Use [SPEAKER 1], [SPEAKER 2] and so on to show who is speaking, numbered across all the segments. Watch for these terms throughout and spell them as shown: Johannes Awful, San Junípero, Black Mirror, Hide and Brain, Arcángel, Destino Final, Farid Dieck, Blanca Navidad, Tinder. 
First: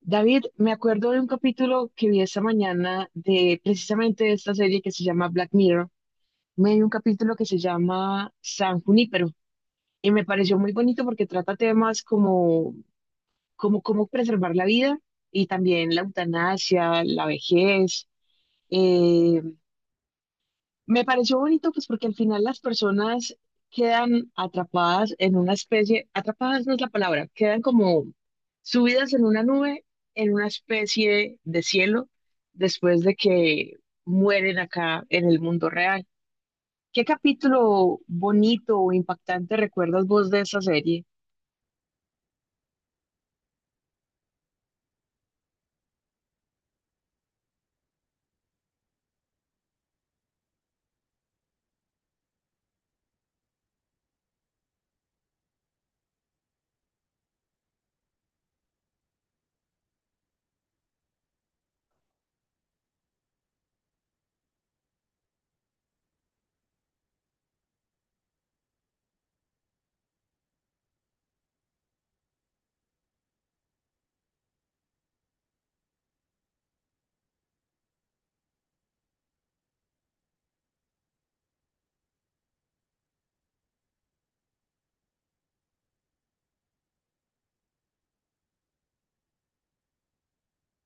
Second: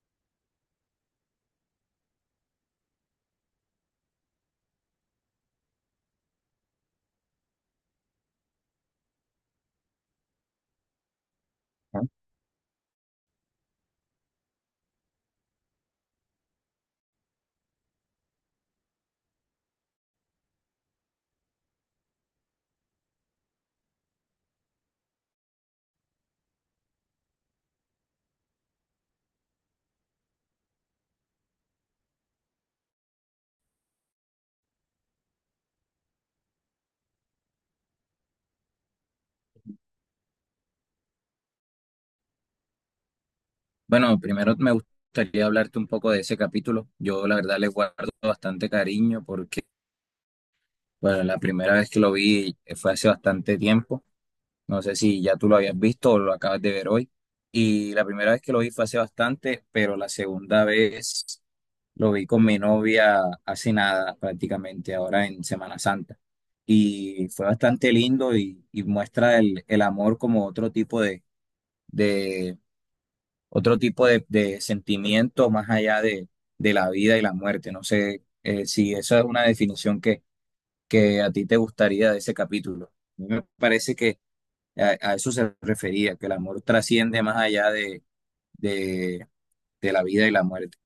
[SPEAKER 1] David, me acuerdo de un capítulo que vi esta mañana de precisamente de esta serie que se llama Black Mirror. Me di un capítulo que se llama San Junípero y me pareció muy bonito porque trata temas
[SPEAKER 2] Ajá.
[SPEAKER 1] como, como cómo preservar la vida y también la eutanasia, la vejez. eh, Me pareció bonito, pues porque al final las personas quedan atrapadas en una especie, atrapadas no es la palabra, quedan como subidas en una nube, en una especie de cielo, después de que mueren acá en el mundo real. ¿Qué capítulo bonito o impactante recuerdas vos de esa serie?
[SPEAKER 2] Bueno, primero me gustaría hablarte un poco de ese capítulo. Yo la verdad le guardo bastante cariño porque bueno, la primera vez que lo vi fue hace bastante tiempo. No sé si ya tú lo habías visto o lo acabas de ver hoy. Y la primera vez que lo vi fue hace bastante, pero la segunda vez lo vi con mi novia hace nada, prácticamente ahora en Semana Santa. Y fue bastante lindo y muestra el amor como otro tipo de sentimiento más allá de la vida y la muerte. No sé si esa es una definición que a ti te gustaría de ese capítulo. A mí me parece que a eso se refería, que el amor trasciende más allá de, de la vida y la muerte.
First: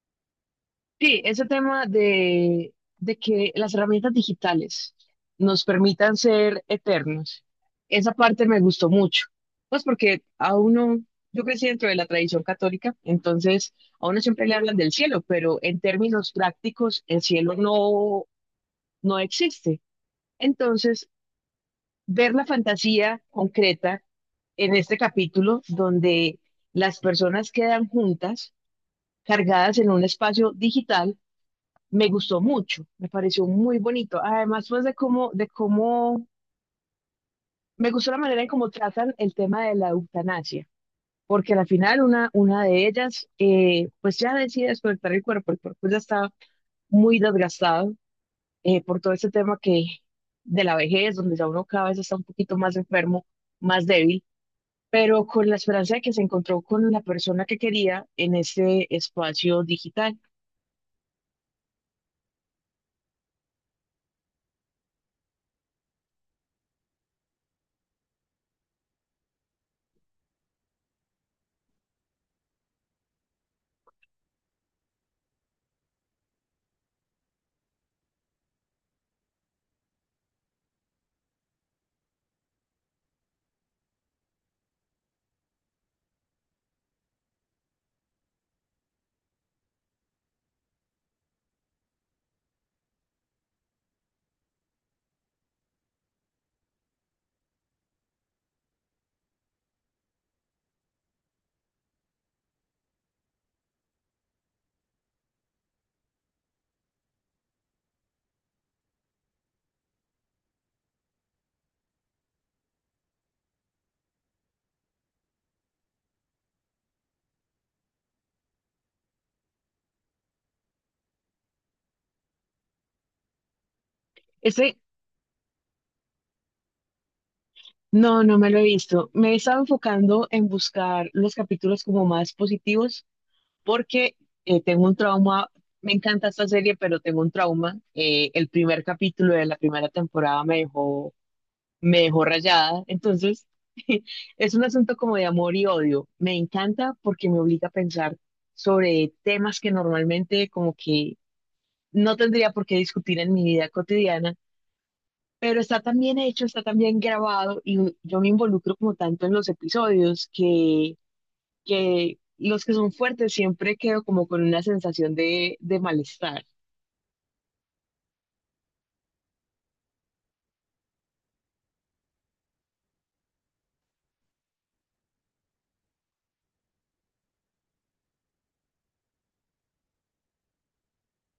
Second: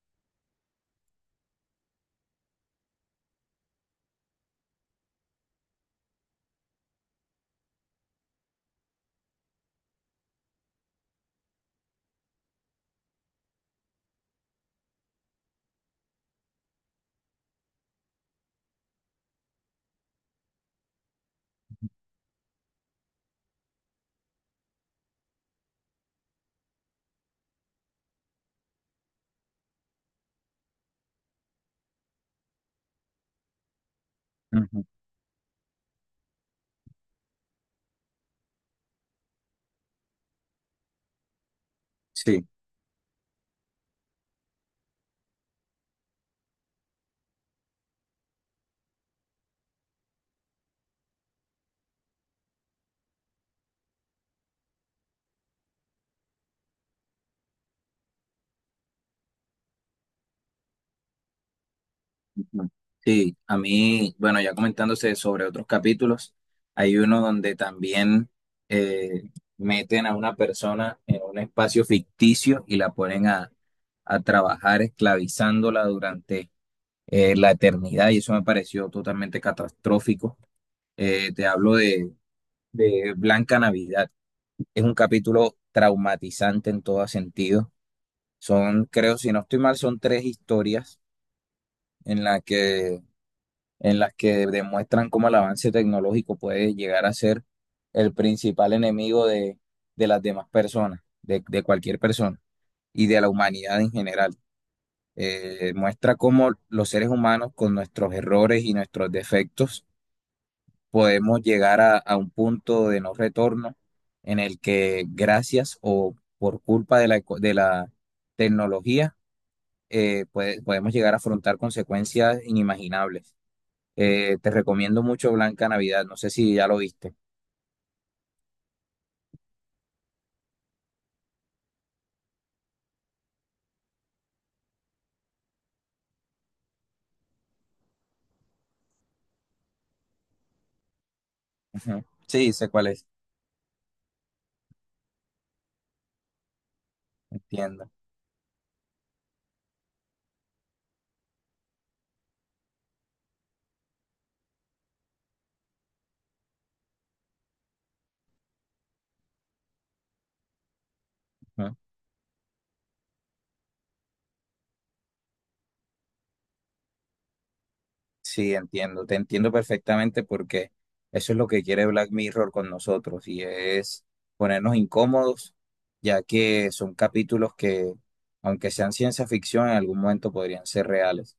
[SPEAKER 1] Sí, ese tema de que las herramientas digitales nos permitan ser eternos, esa parte me gustó mucho. Pues porque a uno, yo crecí dentro de la tradición católica, entonces a uno siempre le hablan del cielo, pero en términos prácticos el cielo no, no existe. Entonces, ver la fantasía concreta en este capítulo donde las personas quedan juntas, cargadas en un espacio digital me gustó mucho, me pareció muy bonito. Además, pues
[SPEAKER 2] Ujú.
[SPEAKER 1] de cómo, me gustó la manera en cómo tratan el tema de la eutanasia, porque al final
[SPEAKER 2] Sí.
[SPEAKER 1] una de ellas, pues ya decide desconectar el cuerpo ya está muy desgastado por todo este tema que de la vejez, donde ya uno cada vez está un poquito más enfermo, más débil, pero con la esperanza de que se encontró con la persona que quería en este espacio digital.
[SPEAKER 2] Ujú. Sí, a mí, bueno, ya comentándose sobre otros capítulos, hay uno donde también eh, meten a una persona en un espacio ficticio y la ponen a trabajar esclavizándola durante la eternidad y eso me pareció totalmente catastrófico. Te hablo de Blanca Navidad. Es un capítulo traumatizante en todo sentido. Son, creo, si no estoy mal, son tres historias en las que en las que demuestran cómo el avance tecnológico puede llegar a ser el principal enemigo de las demás personas, de cualquier persona y de la humanidad en general. Muestra cómo los seres humanos con nuestros errores y nuestros defectos podemos llegar a un punto de no retorno en el que gracias o por culpa de la, de la tecnología podemos llegar a afrontar consecuencias inimaginables. Te
[SPEAKER 1] Este
[SPEAKER 2] recomiendo mucho Blanca Navidad. No sé si ya lo viste.
[SPEAKER 1] No, no me lo he visto. Me he estado enfocando en buscar los capítulos como más positivos porque tengo un trauma. Me encanta esta serie, pero tengo un trauma. El primer capítulo de la primera temporada me
[SPEAKER 2] Ujú.
[SPEAKER 1] dejó
[SPEAKER 2] Sí, sé
[SPEAKER 1] rayada.
[SPEAKER 2] cuál es.
[SPEAKER 1] Entonces, es un asunto como de amor y odio. Me encanta porque me obliga a
[SPEAKER 2] Entiendo.
[SPEAKER 1] pensar sobre temas que normalmente como que no tendría por qué discutir en mi vida cotidiana, pero está tan bien hecho, está tan bien grabado y yo me involucro como tanto en los episodios
[SPEAKER 2] Ujú.
[SPEAKER 1] que los que son fuertes siempre quedo como con una sensación de malestar.
[SPEAKER 2] Sí, entiendo. Te entiendo perfectamente porque eso es lo que quiere Black Mirror con nosotros y es ponernos incómodos, ya que son capítulos que, aunque sean ciencia ficción, en algún momento podrían ser reales.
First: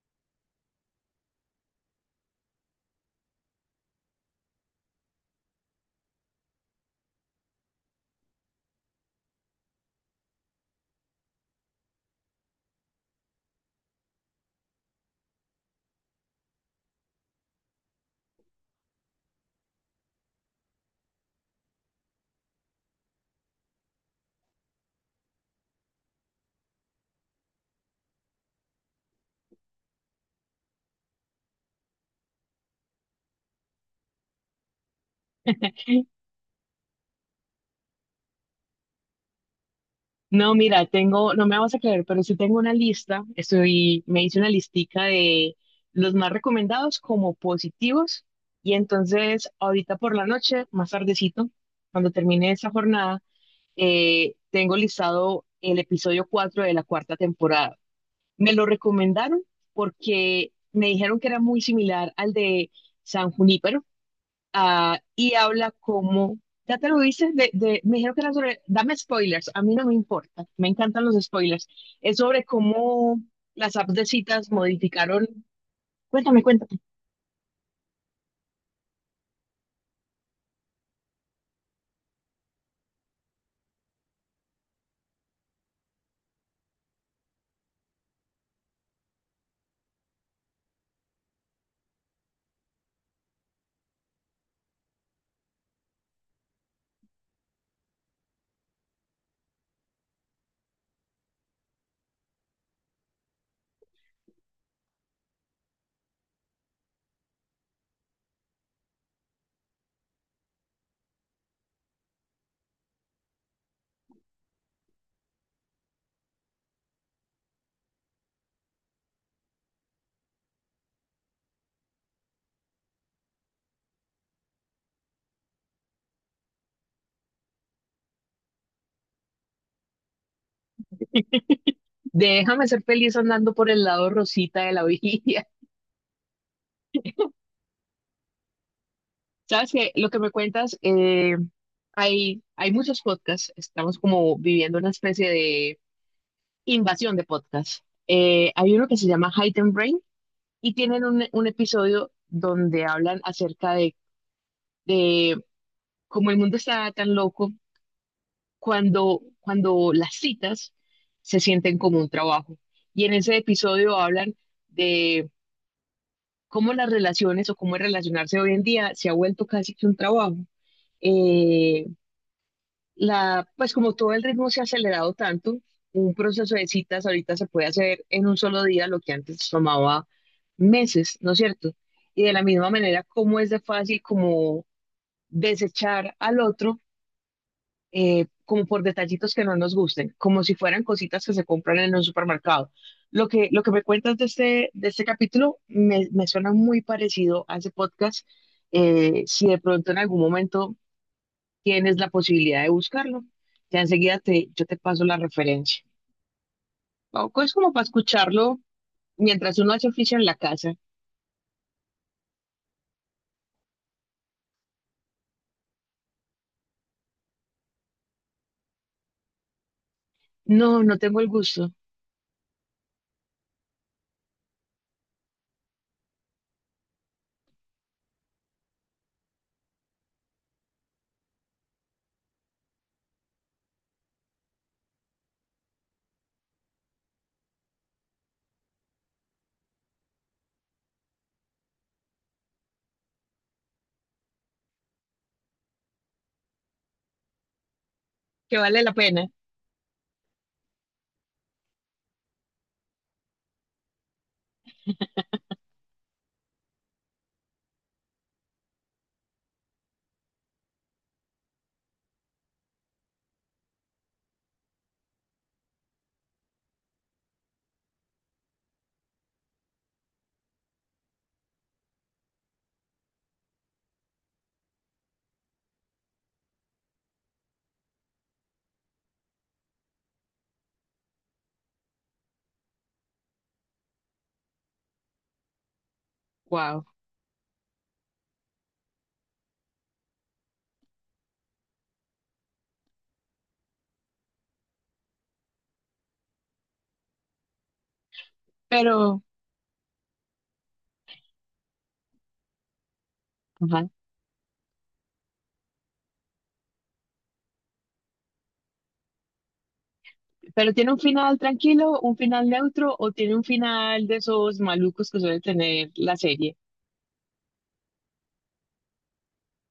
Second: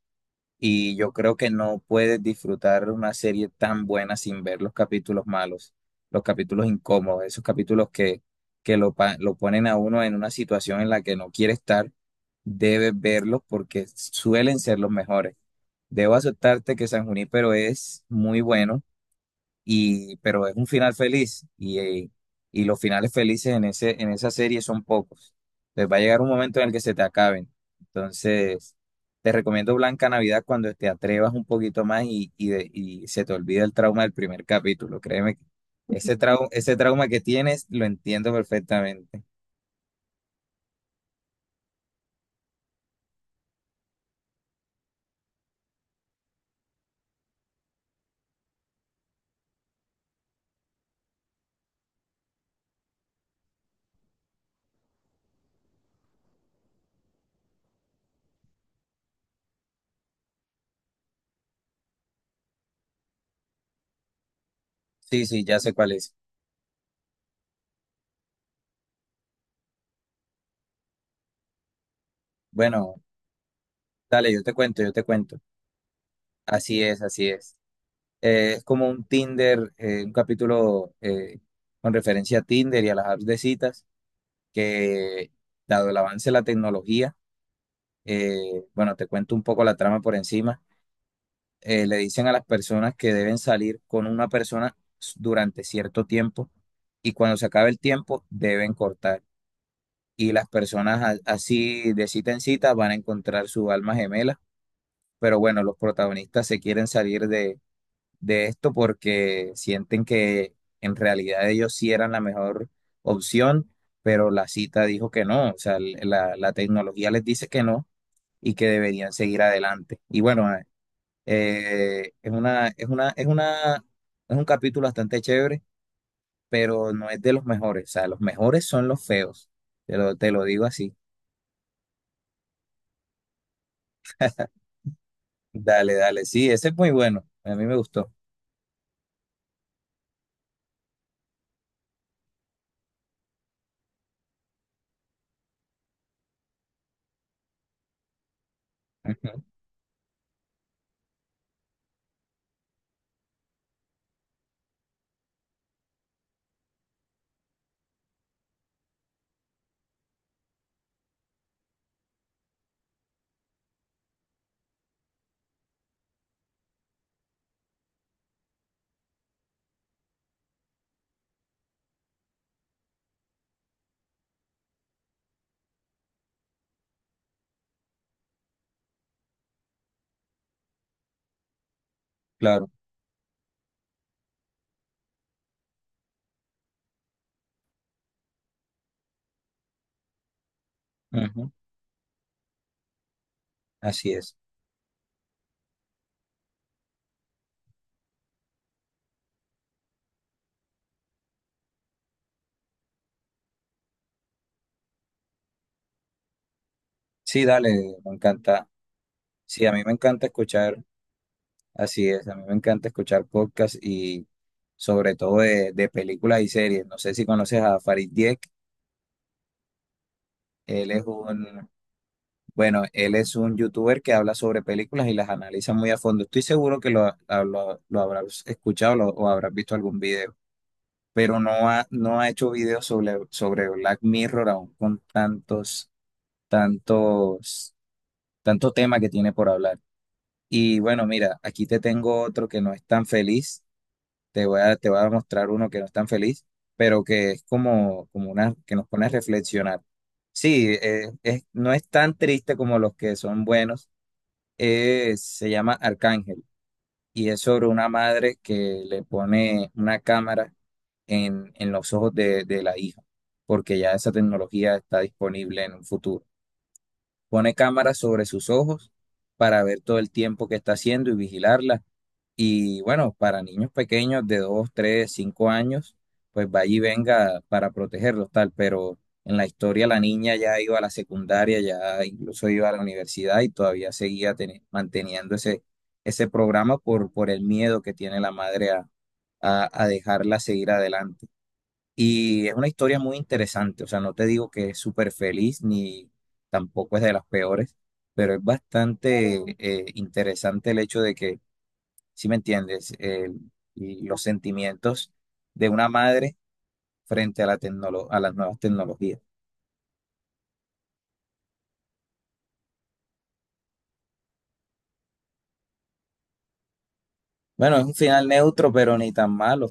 [SPEAKER 2] Y yo creo que no puedes disfrutar una serie tan buena sin ver los capítulos malos, los capítulos incómodos, esos capítulos que, lo ponen a uno en una situación en la que no quiere estar, debes verlos porque suelen ser los mejores. Debo aceptarte que San Junípero es muy bueno y, pero es un final feliz y los finales felices en ese, en esa serie son pocos. Entonces va a llegar un momento en el que se te acaben. Entonces, te recomiendo Blanca Navidad cuando te atrevas un poquito más y y se te olvida el trauma del primer capítulo. Créeme, que ese ese trauma que tienes lo entiendo perfectamente.
[SPEAKER 1] No, mira, tengo, no me vas a creer, pero sí tengo una lista, estoy, me hice una listica de los más recomendados como positivos y entonces ahorita por la noche, más tardecito, cuando termine esta jornada, tengo listado el episodio 4 de la cuarta temporada. Me lo recomendaron porque me dijeron que era muy similar al de San Junípero, ah,
[SPEAKER 2] Sí,
[SPEAKER 1] y
[SPEAKER 2] sí, ya
[SPEAKER 1] habla
[SPEAKER 2] sé cuál es.
[SPEAKER 1] como, ya te lo dices, me dijeron que era sobre, dame spoilers, a mí no me importa, me encantan los spoilers. Es sobre
[SPEAKER 2] Bueno,
[SPEAKER 1] cómo las apps de
[SPEAKER 2] dale, yo
[SPEAKER 1] citas
[SPEAKER 2] te cuento, yo te
[SPEAKER 1] modificaron,
[SPEAKER 2] cuento.
[SPEAKER 1] cuéntame, cuéntame,
[SPEAKER 2] Así es, así es. Es como un Tinder, un capítulo con referencia a Tinder y a las apps de citas, que dado el avance de la tecnología, eh, bueno, te cuento un poco la trama por encima, le dicen a las personas que deben salir con una persona durante cierto tiempo y cuando se acabe el tiempo deben cortar. Y las personas así de cita en cita van a encontrar su alma gemela, pero bueno, los protagonistas se quieren salir de esto porque sienten que en realidad ellos sí eran la mejor opción, pero la cita dijo que no, o sea, la tecnología les dice que no y que deberían seguir adelante. Y bueno, ah, eh, es una, es una, es una, es un capítulo bastante chévere, pero no es de los mejores, o sea, los mejores son los feos, te lo digo así.
[SPEAKER 1] déjame ser feliz andando por el lado rosita de la orilla.
[SPEAKER 2] Dale, dale, sí, ese es muy bueno, a mí me gustó.
[SPEAKER 1] Sabes que lo que me cuentas, hay, hay muchos podcasts, estamos como viviendo una especie de invasión de podcast. Hay uno que se llama
[SPEAKER 2] Ujú,
[SPEAKER 1] Hide and Brain y tienen un episodio donde hablan acerca de cómo el mundo está tan loco cuando, cuando las citas se sienten como un trabajo. Y en ese episodio hablan de cómo las relaciones o cómo relacionarse hoy en día se ha vuelto casi que un trabajo. Eh, La, pues como todo el ritmo se ha acelerado tanto, un proceso de citas ahorita se puede hacer en un solo día lo que antes tomaba meses, ¿no es cierto? Y de la
[SPEAKER 2] claro,
[SPEAKER 1] misma manera, cómo es de fácil como desechar al otro como por detallitos que no nos gusten, como si fueran cositas que se
[SPEAKER 2] ujú,
[SPEAKER 1] compran en un supermercado. Lo que me
[SPEAKER 2] así
[SPEAKER 1] cuentas de
[SPEAKER 2] es.
[SPEAKER 1] este, de este capítulo me, me suena muy parecido a ese podcast. Si de pronto en algún momento tienes la posibilidad de buscarlo. Ya enseguida te, yo te paso la referencia. Tampoco
[SPEAKER 2] Sí,
[SPEAKER 1] es
[SPEAKER 2] dale,
[SPEAKER 1] como para
[SPEAKER 2] me
[SPEAKER 1] escucharlo
[SPEAKER 2] encanta.
[SPEAKER 1] mientras
[SPEAKER 2] Sí,
[SPEAKER 1] uno
[SPEAKER 2] a mí
[SPEAKER 1] hace
[SPEAKER 2] me
[SPEAKER 1] oficio en
[SPEAKER 2] encanta
[SPEAKER 1] la casa.
[SPEAKER 2] escuchar, así es, a mí me encanta escuchar podcasts y sobre todo de películas y series. No sé si conoces a Farid Dieck,
[SPEAKER 1] No,
[SPEAKER 2] él
[SPEAKER 1] no
[SPEAKER 2] es
[SPEAKER 1] tengo el
[SPEAKER 2] un,
[SPEAKER 1] gusto,
[SPEAKER 2] bueno, él es un youtuber que habla sobre películas y las analiza muy a fondo. Estoy seguro que lo, lo habrás escuchado o habrás visto algún video, pero no ha hecho videos sobre, sobre Black Mirror aún con tantos, tantos, tanto tema que tiene por hablar. Y bueno, mira, aquí te tengo otro que no es tan feliz, te voy a mostrar uno que no es tan feliz, pero que es como, como una,
[SPEAKER 1] que
[SPEAKER 2] que
[SPEAKER 1] vale
[SPEAKER 2] nos
[SPEAKER 1] la
[SPEAKER 2] pone a
[SPEAKER 1] pena.
[SPEAKER 2] reflexionar. Sí, es, no es tan triste como los que son buenos. Se llama Arcángel y es sobre una madre que le pone una cámara en los ojos de la hija, porque ya esa tecnología está disponible en un futuro. Pone cámaras sobre sus ojos para ver todo el tiempo que está haciendo y vigilarla y bueno, para niños pequeños de 2 3 5 años, pues vaya y venga para protegerlos, tal. Pero en la historia la niña ya iba a la secundaria, ya incluso iba a la universidad y todavía seguía manteniendo ese, ese programa
[SPEAKER 1] Wow.
[SPEAKER 2] por el miedo que tiene la madre a dejarla seguir adelante. Y es una historia muy interesante, o sea, no te digo que es súper feliz ni tampoco es de las peores, pero es
[SPEAKER 1] Pero,
[SPEAKER 2] bastante interesante el hecho de que, ¿si me entiendes?
[SPEAKER 1] ajá.
[SPEAKER 2] Y los sentimientos de una madre frente a la a las nuevas tecnologías.
[SPEAKER 1] Pero tiene un final tranquilo, un final neutro, o tiene un final de esos malucos que suele tener la serie.
[SPEAKER 2] Bueno, es un final neutro, pero ni tan malo.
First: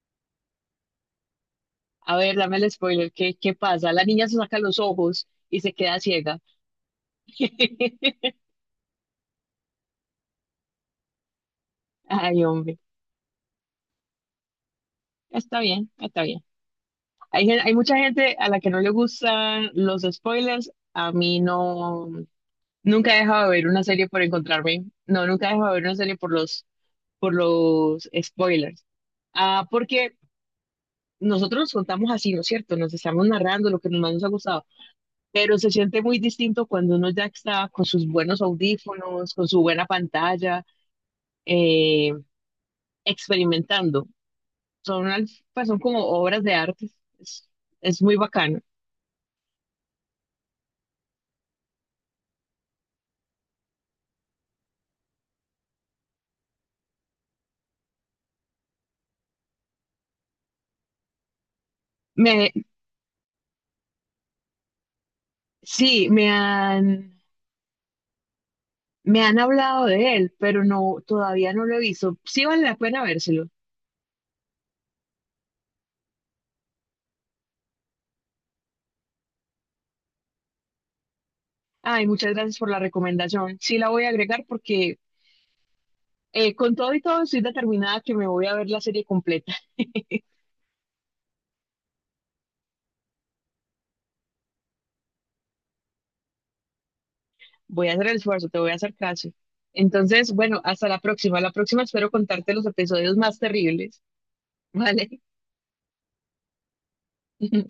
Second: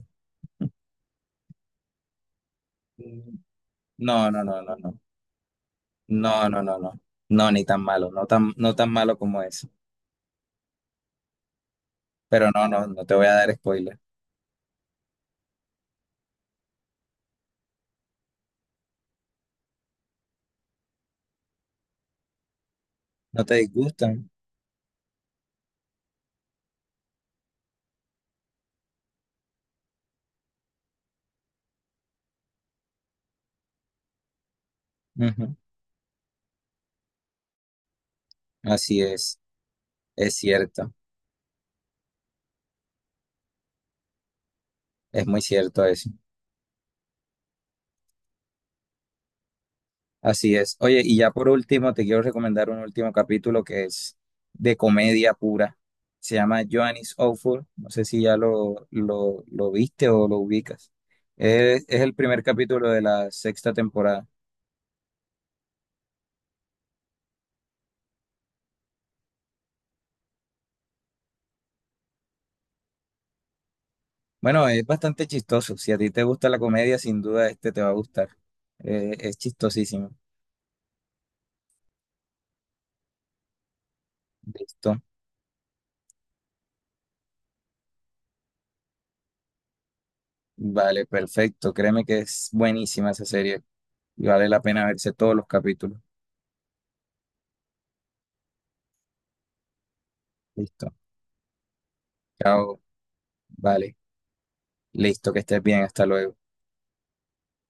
[SPEAKER 1] A ver, dame el spoiler, ¿qué, qué pasa? La niña
[SPEAKER 2] No,
[SPEAKER 1] se
[SPEAKER 2] no,
[SPEAKER 1] saca
[SPEAKER 2] no, no,
[SPEAKER 1] los
[SPEAKER 2] no.
[SPEAKER 1] ojos y se queda ciega.
[SPEAKER 2] No, no, no, no. No, ni tan malo, no tan, no tan malo como eso.
[SPEAKER 1] Ay,
[SPEAKER 2] Pero no,
[SPEAKER 1] hombre,
[SPEAKER 2] no, no te voy a dar spoiler.
[SPEAKER 1] está bien, está bien. Hay, hay mucha gente a la que no le gustan los spoilers. A mí no, nunca he
[SPEAKER 2] No
[SPEAKER 1] dejado
[SPEAKER 2] te
[SPEAKER 1] de ver una serie
[SPEAKER 2] disgustan.
[SPEAKER 1] por encontrarme. No, nunca he dejado de ver una serie por los spoilers. Ah, porque nosotros nos contamos así, ¿no es cierto? Nos estamos narrando lo que más nos ha gustado.
[SPEAKER 2] Ujú.
[SPEAKER 1] Pero se siente muy distinto cuando uno ya está con sus buenos
[SPEAKER 2] Así
[SPEAKER 1] audífonos, con su buena
[SPEAKER 2] es
[SPEAKER 1] pantalla,
[SPEAKER 2] cierto,
[SPEAKER 1] eh, experimentando. Son,
[SPEAKER 2] es
[SPEAKER 1] al-
[SPEAKER 2] muy
[SPEAKER 1] pues, son
[SPEAKER 2] cierto
[SPEAKER 1] como
[SPEAKER 2] eso.
[SPEAKER 1] obras de arte. Es, es muy bacano.
[SPEAKER 2] Así es. Oye, y ya por último, te quiero recomendar un último capítulo que es de comedia pura. Se llama Johannes Awful. No sé si ya lo viste o lo ubicas. Es el primer
[SPEAKER 1] Me
[SPEAKER 2] capítulo de la sexta temporada.
[SPEAKER 1] Sí, me han hablado de él, pero no, todavía no lo he visto. Sí vale la pena vérselo.
[SPEAKER 2] Bueno, es bastante chistoso. Si a ti te gusta la comedia, sin duda este te va a gustar. Es chistosísimo.
[SPEAKER 1] Ay, muchas gracias por la recomendación. Sí la voy a agregar porque
[SPEAKER 2] Listo.
[SPEAKER 1] con todo y todo estoy determinada que me voy a ver la serie completa.
[SPEAKER 2] Vale, perfecto. Créeme que es buenísima esa serie y vale la pena verse todos los capítulos.
[SPEAKER 1] Voy a hacer el esfuerzo, te voy a hacer caso. Entonces, bueno, hasta
[SPEAKER 2] Listo.
[SPEAKER 1] la próxima. La próxima espero contarte los
[SPEAKER 2] Chao.
[SPEAKER 1] episodios más
[SPEAKER 2] Vale.
[SPEAKER 1] terribles, ¿vale?
[SPEAKER 2] Listo, que estés bien. Hasta luego.